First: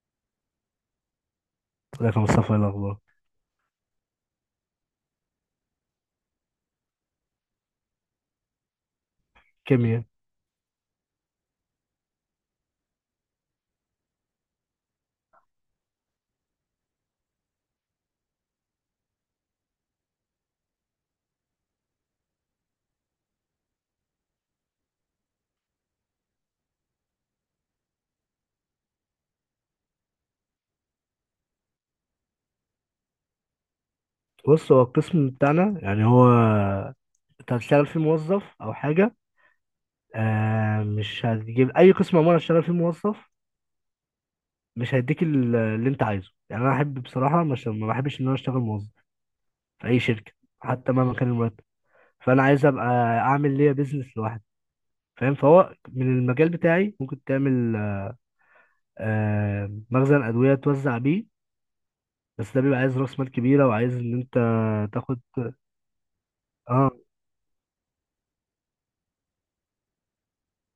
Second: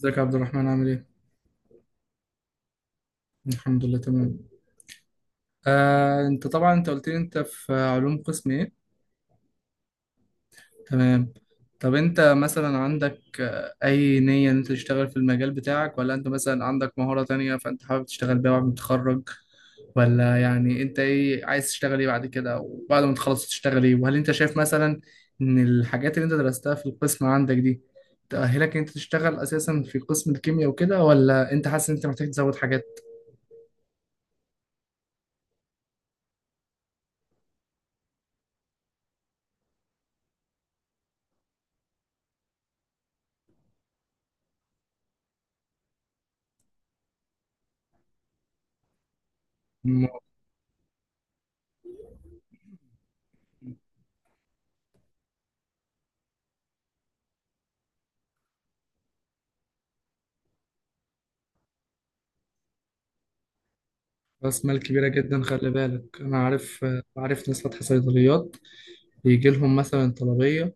ازيك يا عبد الرحمن، عامل ايه؟ ازيك يا مصطفى؟ ايه الاخبار؟ الحمد لله، تمام. انت طبعا قلت لي، انت في علوم قسم ايه؟ كيمياء. تمام. طب انت مثلا عندك اي نية ان انت تشتغل في المجال بتاعك، ولا انت مثلا عندك مهارة تانية فانت حابب تشتغل بيها بعد ما تتخرج؟ ولا يعني انت ايه عايز تشتغل ايه بعد كده؟ وبعد ما تخلص تشتغل ايه؟ وهل انت شايف مثلا ان الحاجات اللي انت درستها في القسم عندك دي تأهلك ان انت تشتغل اساسا في قسم الكيمياء وكده، ولا انت حاسس ان انت محتاج تزود حاجات؟ بص، هو القسم بتاعنا يعني هو انت هتشتغل فيه موظف او حاجه. آه، مش هتجيب اي قسم عموما هتشتغل فيه موظف. مش هيديك اللي انت عايزه، يعني انا احب بصراحه، مش ما بحبش ان انا اشتغل موظف في اي شركه حتى مهما كان المرتب. فانا عايز ابقى اعمل ليا بيزنس لوحدي. فاهم؟ فهو من المجال بتاعي ممكن تعمل مخزن ادويه توزع بيه، بس ده بيبقى عايز راس مال كبيره، وعايز ان انت راس مال كبيرة تاخد. جدا، خلي بالك. أنا عارف اه، عارف ناس فاتحة صيدليات، بيجي لهم مثلا طلبية.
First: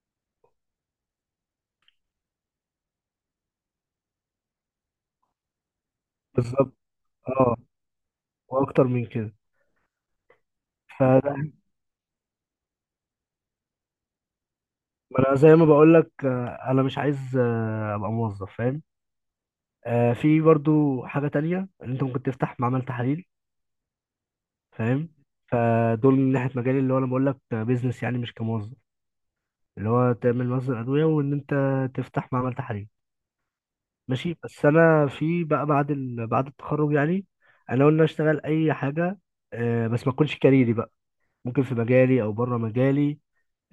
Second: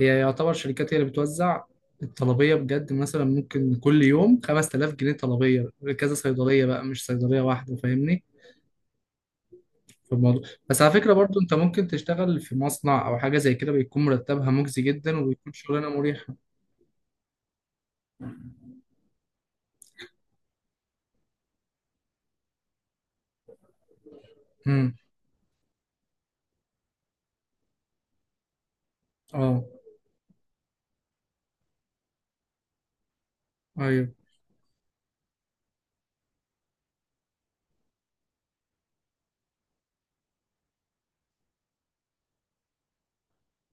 هي يعتبر شركات هي اللي بتوزع الطلبية بجد. مثلا ممكن كل يوم 5000 جنيه طلبية، كذا صيدلية بالظبط. بقى، مش صيدلية اه، واحدة. فاهمني واكتر من كده. في الموضوع؟ بس على فكرة برضو أنت فده، ممكن تشتغل في مصنع أو حاجة زي كده، بيكون مرتبها مجزي جدا ما انا وبيكون زي ما شغلانة بقول لك، مريحة. انا مش عايز ابقى موظف، فاهم؟ في برضو حاجه تانية، ان انت ممكن تفتح معمل تحاليل، امم. فاهم؟ فدول من ناحيه مجالي، اللي هو انا بقول لك بيزنس يعني مش كموظف، أه. اللي هو تعمل مصدر ادويه وان انت تفتح معمل تحاليل. أيوه. ماشي، بس انا في بقى بعد التخرج يعني، انا قلنا اشتغل اي حاجه، بس ما تكونش كاريري بقى، ممكن في مجالي او بره مجالي،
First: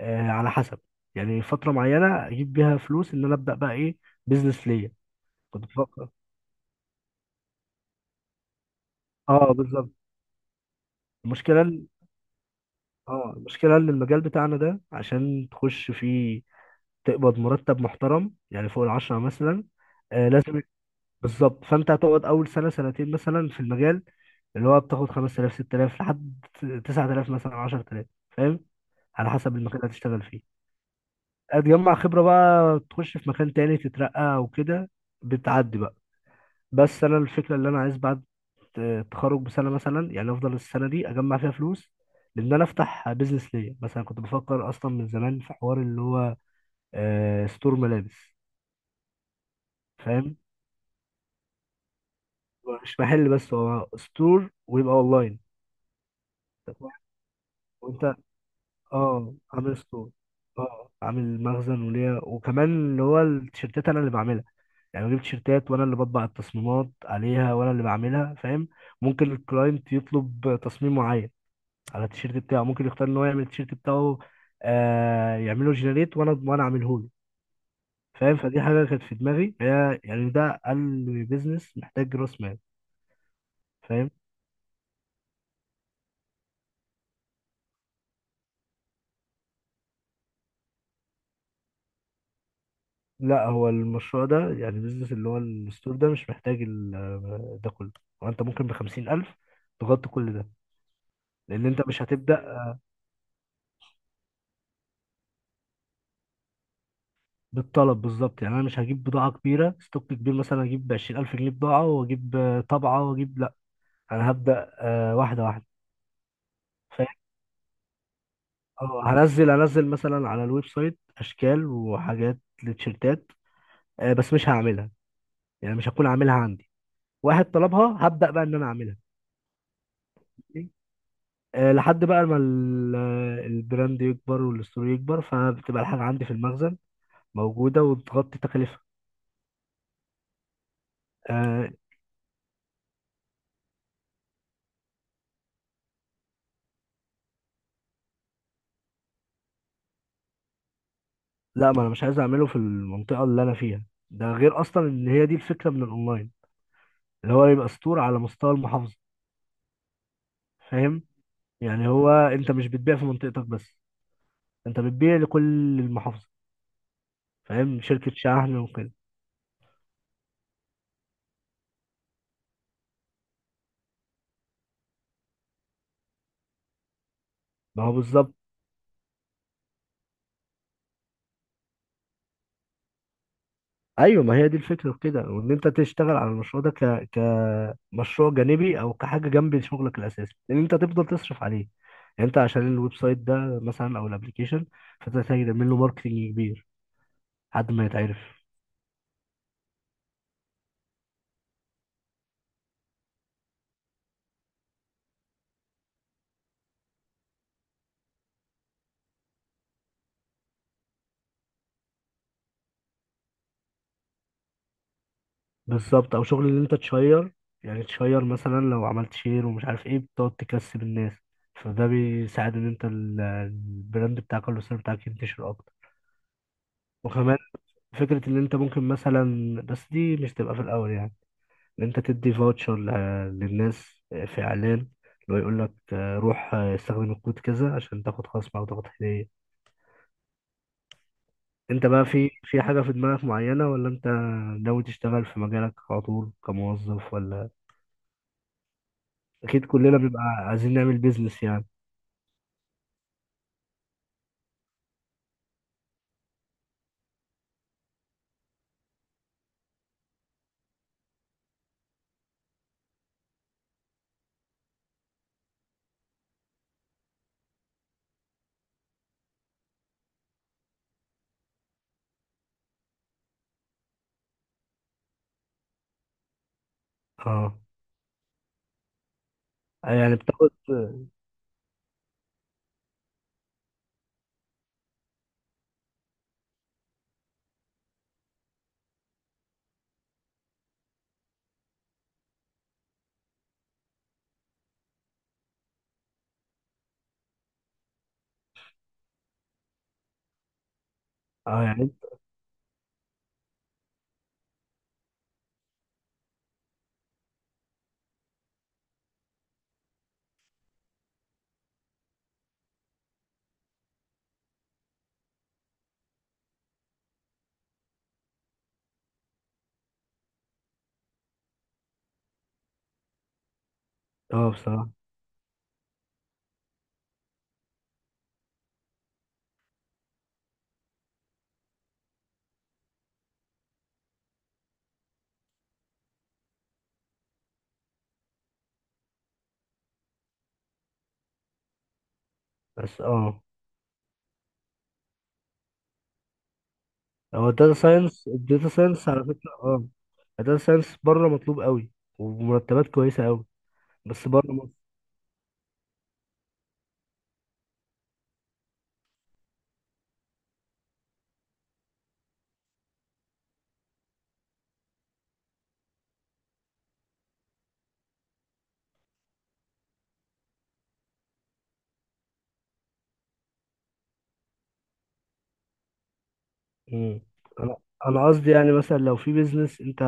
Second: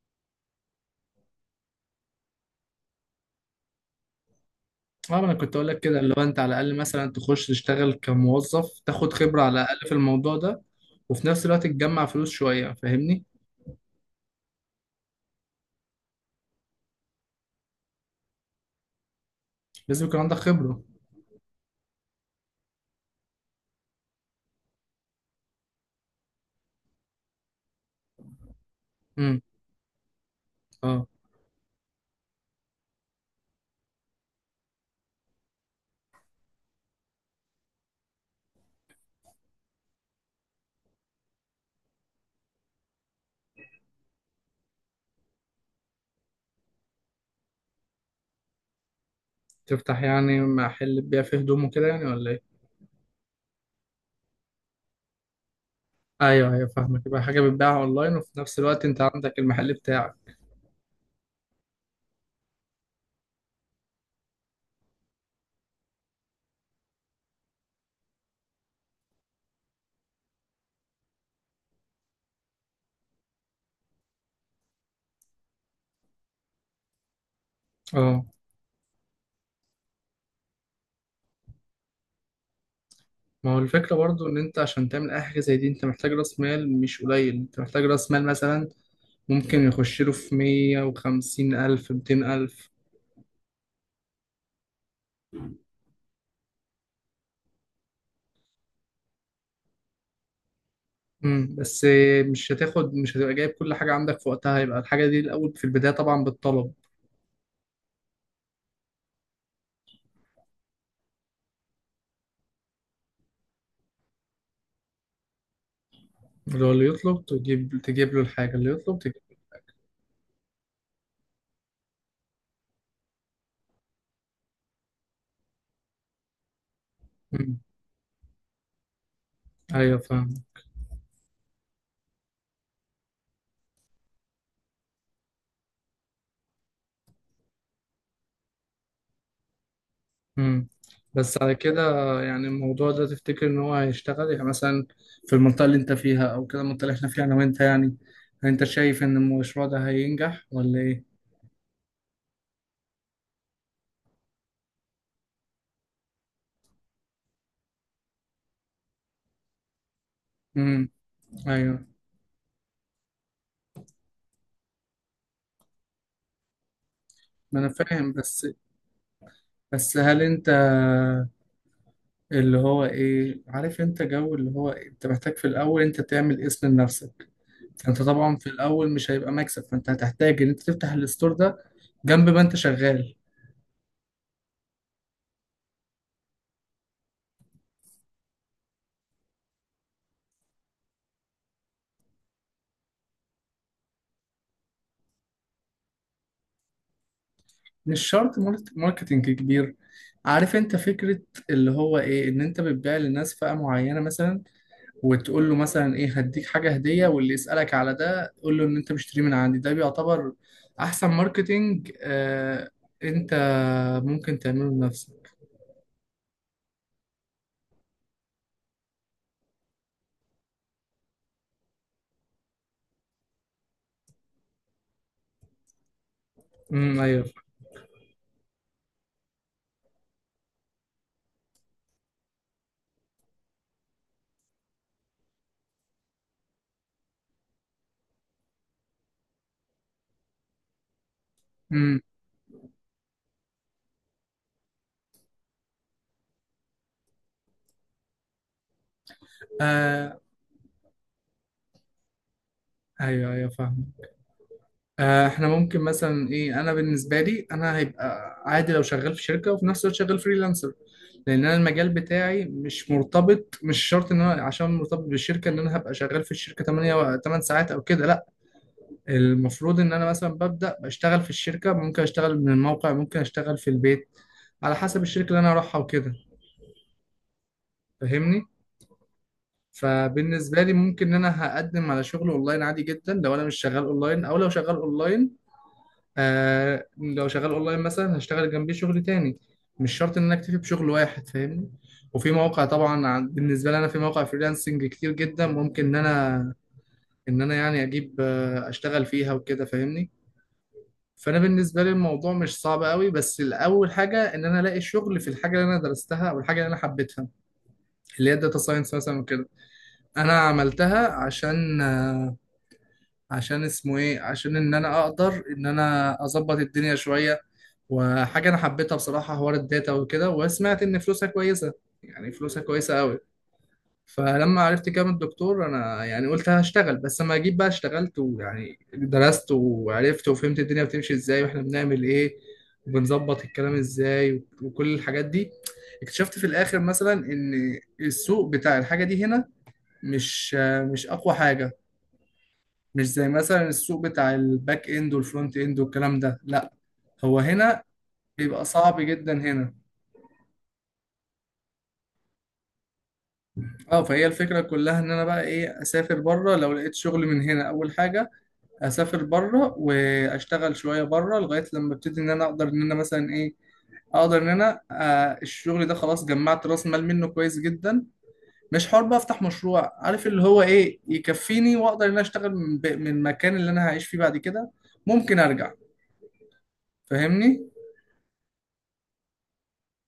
آه، على حسب. يعني فترة معينة أجيب بيها فلوس إن أنا أبدأ بقى إيه، بيزنس ليا. اه، انا كنت كنت اقول لك كده، بفكر، اللي هو انت على الاقل مثلا تخش تشتغل كموظف، تاخد خبره على أه الاقل بالظبط. في الموضوع ده، وفي نفس المشكلة الوقت إن- تجمع فلوس شويه، فاهمني. أه، المشكلة إن المجال بتاعنا ده عشان تخش فيه تقبض مرتب محترم يعني فوق 10 مثلا. لازم يكون آه، عندك لازم. خبره. بالظبط، فأنت هتقعد أول سنة سنتين مثلا في المجال اللي هو بتاخد 5,000 6,000 لحد 9,000 مثلا 10,000، فاهم؟ على امم. حسب المكان اللي هتشتغل فيه. اه، هتجمع خبرة بقى، تخش في مكان تاني، تترقى وكده، بتعدي بقى. بس انا الفكره اللي انا عايز بعد التخرج بسنه مثلا، يعني افضل السنه دي اجمع فيها فلوس، لان انا افتح بيزنس ليا. مثلا كنت بفكر اصلا من زمان في حوار اللي هو ستور ملابس. تفتح فاهم؟ يعني محل تبيع فيه هدوم وكده يعني، ولا ايه؟ هو مش محل بس، هو ستور ويبقى اونلاين. ايوه، ايوه، فاهمك. يبقى حاجه بتباع وانت، اونلاين، وفي نفس الوقت انت اه، عندك المحل عامل ستور، بتاعك. اه، عامل مخزن وليا، وكمان اللي هو التيشيرتات انا اللي بعملها. يعني بجيب تيشيرتات وانا اللي بطبع التصميمات عليها، وانا اللي بعملها، فاهم؟ ممكن الكلاينت يطلب تصميم معين على التيشيرت بتاعه، ممكن يختار ان هو يعمل التيشيرت بتاعه، آه، يعمله جنريت، وانا اعمله له. اه، فاهم؟ فدي حاجه كانت في دماغي، هي يعني ده اقل بيزنس محتاج راس مال. ما هو الفكره فاهم؟ برضو ان انت عشان تعمل اي حاجه زي دي انت محتاج راس مال مش قليل. انت محتاج راس مال مثلا ممكن يخش له في 150 ألف 200 ألف. لا، هو المشروع ده، يعني البيزنس اللي هو الستور ده، مش محتاج ده كله. وانت ممكن بـ50,000 تغطي كل ده. امم، لأن أنت بس مش هتبدأ. مش هتبقى جايب كل حاجة عندك في وقتها. هيبقى الحاجة دي الأول في البداية طبعا بالطلب. بالطلب، بالظبط. يعني أنا مش هجيب بضاعة كبيرة، ستوك كبير، مثلا هجيب بـ20,000 جنيه بضاعة، وأجيب طبعة، وأجيب لأ، أنا هبدأ واحدة واحدة. اللي هو اللي يطلب تجيب له الحاجة اللي يطلب اه، تجيب. هنزل مثلا على الويب سايت اشكال وحاجات لتيشيرتات، بس مش هعملها، يعني مش هكون عاملها عندي. واحد امم. طلبها، هبدأ بقى ان انا اعملها. أيوه، فاهم. لحد بقى ما البراند يكبر والستور يكبر، فبتبقى الحاجة عندي في المخزن موجودة، وبتغطي تكلفة. امم. بس على آه. كده يعني الموضوع ده تفتكر إن هو هيشتغل يعني مثلا في المنطقة اللي أنت فيها أو كده، المنطقة اللي إحنا فيها أنا وأنت يعني، أنت شايف إن المشروع ده هينجح ولا إيه؟ لا، ما انا مش عايز اعمله في المنطقة اللي انا فيها. ده غير اصلا ان هي دي الفكرة من الاونلاين، اللي هو يبقى ستور على مستوى المحافظة. امم. فاهم؟ أيوه، يعني هو انت مش بتبيع في منطقتك بس، انت بتبيع لكل المحافظة. ما أنا فاهم؟ شركة فاهم، بس شحن وكده. بس هل أنت اللي هو إيه، عارف أنت جو اللي هو إيه؟ أنت محتاج في الأول أنت تعمل اسم لنفسك. ما هو انت بالظبط. طبعا في الاول مش هيبقى مكسب، فانت هتحتاج ان انت تفتح الستور ده جنب ما انت شغال. ايوه، ما هي دي الفكرة في كده، وان انت تشتغل على المشروع ده كمشروع جانبي او كحاجة جنب شغلك الاساسي، لان انت تفضل تصرف عليه. يعني انت عشان الويب سايت ده مثلا او الابليكيشن، فانت محتاج تعمل له ماركتنج كبير لحد ما مش شرط يتعرف. ماركتينج كبير. عارف انت فكرة اللي هو ايه؟ ان انت بتبيع للناس فئة معينة مثلا، وتقول له مثلا ايه، هديك حاجة هدية. واللي يسألك على ده قول له ان انت مشتري من عندي، ده بيعتبر احسن ماركتينج. انت ممكن تعمله لنفسك. بالظبط، او شغل ان انت تشير، يعني تشير مثلا، لو عملت شير ومش عارف ايه، بتقعد تكسب الناس، فده بيساعد ان انت البراند بتاعك او السيرفيس بتاعك ينتشر اكتر. امم. ايوه. وكمان فكرة إن أنت ممكن مثلا، بس دي مش تبقى في الأول يعني، إن أنت تدي فاوتشر للناس في إعلان، اللي هو يقول لك روح استخدم الكود كذا عشان تاخد خصم أو تاخد هدية. أنت امم. بقى في حاجة في دماغك معينة، ولا أنت ناوي تشتغل في مجالك على طول كموظف؟ ولا أكيد كلنا آه. بيبقى عايزين نعمل بيزنس يعني. ايوه، ايوه، فاهم. احنا ممكن مثلا ايه. انا بالنسبه لي انا هيبقى عادي لو شغال في شركه وفي نفس الوقت شغال فريلانسر، لان انا المجال بتاعي مش مرتبط، مش شرط ان انا عشان مرتبط بالشركه ان انا هبقى شغال في الشركه 8 و 8 ساعات او كده، لا. المفروض ان انا مثلا ببدا بشتغل في الشركه ممكن اشتغل من الموقع، ممكن اشتغل في البيت، على حسب الشركه اللي انا اروحها وكده، أه. فاهمني. يعني بتاخد. فبالنسبه لي ممكن ان انا هقدم على شغل اونلاين عادي جدا، لو انا مش شغال اونلاين او لو شغال اونلاين. لو شغال اونلاين مثلا هشتغل جنبيه شغل تاني، مش شرط ان انا اكتفي بشغل واحد، فاهمني. وفي مواقع طبعا بالنسبه لي انا في مواقع فريلانسنج كتير جدا، ممكن ان انا يعني اجيب، اشتغل فيها وكده، فاهمني. فانا أه، بالنسبه لي يعني. الموضوع مش صعب قوي، بس الاول حاجه ان انا الاقي شغل في الحاجه اللي انا درستها او الحاجه اللي انا حبيتها، اللي هي الداتا ساينس مثلا وكده. انا عملتها عشان آه، عشان اسمه ايه عشان ان انا اقدر ان انا اظبط الدنيا شويه، وحاجة أنا حبيتها بصراحة حوار الداتا وكده، وسمعت إن فلوسها كويسة. يعني فلوسها كويسة أوي. أه، فلما عرفت بصراحة. كام الدكتور أنا يعني، قلت هشتغل. بس لما جيت بقى اشتغلت ويعني درست وعرفت وفهمت الدنيا بتمشي إزاي وإحنا بنعمل إيه وبنظبط الكلام إزاي وكل الحاجات دي، اكتشفت في الآخر مثلا إن السوق بتاع الحاجة دي هنا مش مش أقوى حاجة. بس مش زي أه، مثلا السوق بتاع الباك إند والفرونت إند والكلام ده، لأ. هو هو الداتا هنا ساينس، بيبقى الداتا صعب ساينس على جدا فكرة، هنا. أه الداتا ساينس بره مطلوب قوي، ومرتبات كويسة قوي. اه، فهي بس بره الفكرة مصر. كلها ان انا بقى ايه، اسافر بره لو لقيت شغل من هنا. اول حاجة اسافر بره واشتغل شوية بره لغاية لما ابتدي ان انا اقدر ان انا مثلا ايه اقدر ان انا آه الشغل ده خلاص جمعت راس مال منه كويس جدا، مش حر بقى افتح مشروع عارف اللي هو ايه، يكفيني. واقدر ان انا اشتغل من من المكان اللي انا هعيش فيه بعد كده، ممكن ارجع، مم. فاهمني. انا، انا قصدي يعني مثلا لو في بيزنس انت،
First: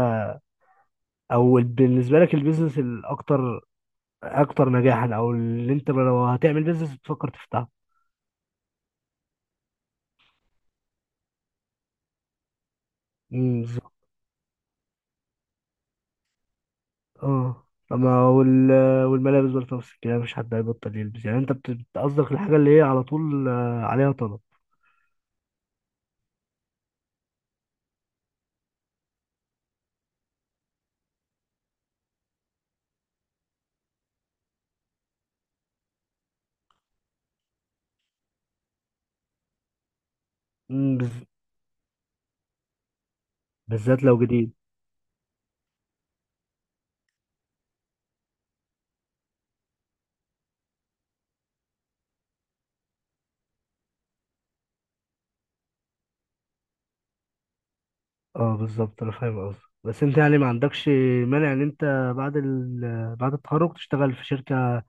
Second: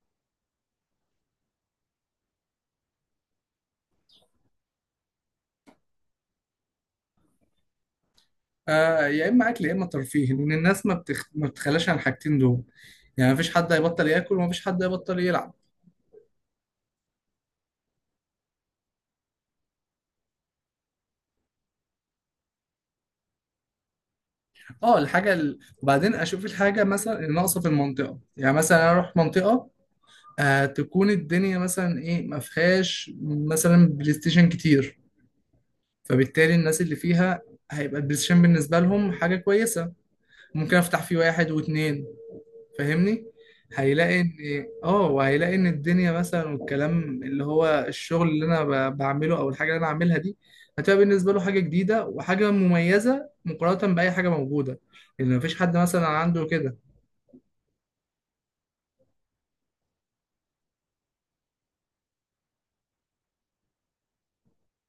او بالنسبه لك البيزنس اكتر نجاحا، او اللي انت لو هتعمل بيزنس بتفكر تفتحه. آه، يا اما اكل يا اما ترفيه، لان الناس ما بتخلاش عن الحاجتين دول. يعني مفيش امم، حد بالظبط. هيبطل ياكل ومفيش حد هيبطل يلعب. اه، طب ما والملابس برضه نفس الكلام، مش حد هيبطل يلبس، يعني انت بتقصدك الحاجه اللي هي على طول عليها طلب. اه، وبعدين اشوف الحاجه مثلا اللي ناقصه في المنطقه. يعني مثلا انا اروح منطقه تكون الدنيا مثلا ما فيهاش مثلا بلاي ستيشن كتير، فبالتالي الناس اللي فيها هيبقى البلاي ستيشن بالنسبه لهم حاجه كويسه، ممكن امم افتح بز... فيه واحد واتنين، فاهمني. بالذات لو هيلاقي ان، جديد. اه وهيلاقي ان الدنيا مثلا، والكلام اللي هو الشغل اللي انا بعمله او الحاجه اللي انا عاملها دي هتبقى بالنسبه له حاجه جديده وحاجه مميزه مقارنه باي حاجه موجوده، لان مفيش حد مثلا عنده كده. اه بالظبط، انا فاهم قصدك، بس انت يعني ما عندكش مانع ان انت بعد التخرج تشتغل في شركه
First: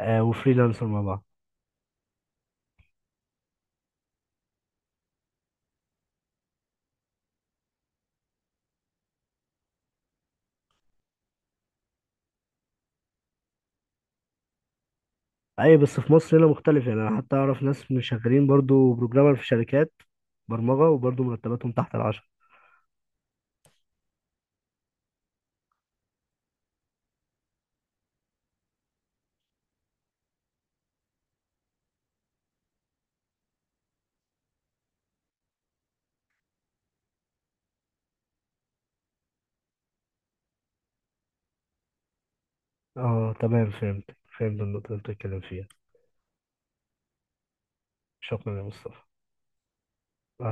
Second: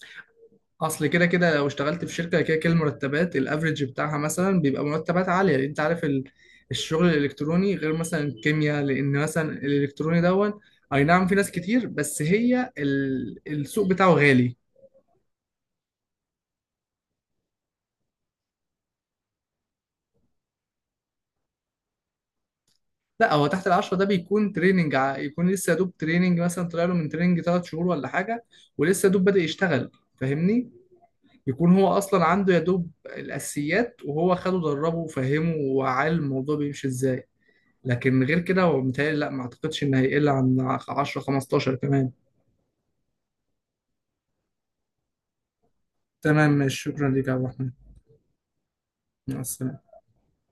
وفريلانسر مع اصل بعض. كده كده لو اشتغلت في شركه، كده كده المرتبات الافريج بتاعها مثلا بيبقى مرتبات عاليه، لان انت عارف الشغل الالكتروني غير مثلا الكيمياء، لان مثلا الالكتروني دون. اي نعم، في ناس كتير بس هي السوق بتاعه غالي. اي بس في مصر هنا مختلف، يعني انا حتى اعرف ناس مش شغالين برضو بروجرامر في شركات برمجة، وبرضو مرتباتهم تحت 10. لا، هو تحت العشرة ده بيكون تريننج. يكون لسه يا دوب تريننج، مثلا طلع له من تريننج 3 شهور ولا حاجه، ولسه يا دوب بادئ يشتغل، فاهمني. يكون هو اصلا عنده يا دوب الاساسيات، وهو خده دربه وفهمه وعلم الموضوع بيمشي ازاي. لكن غير كده هو متهيألي، لا، ما اعتقدش ان هيقل عن 10 15 كمان. اه تمام، فهمت. فهمت النقطة اللي بتتكلم فيها. تمام، ماشي. شكرا ليك يا عبد الرحمن. شكرا يا مصطفى. مع السلامة. آه.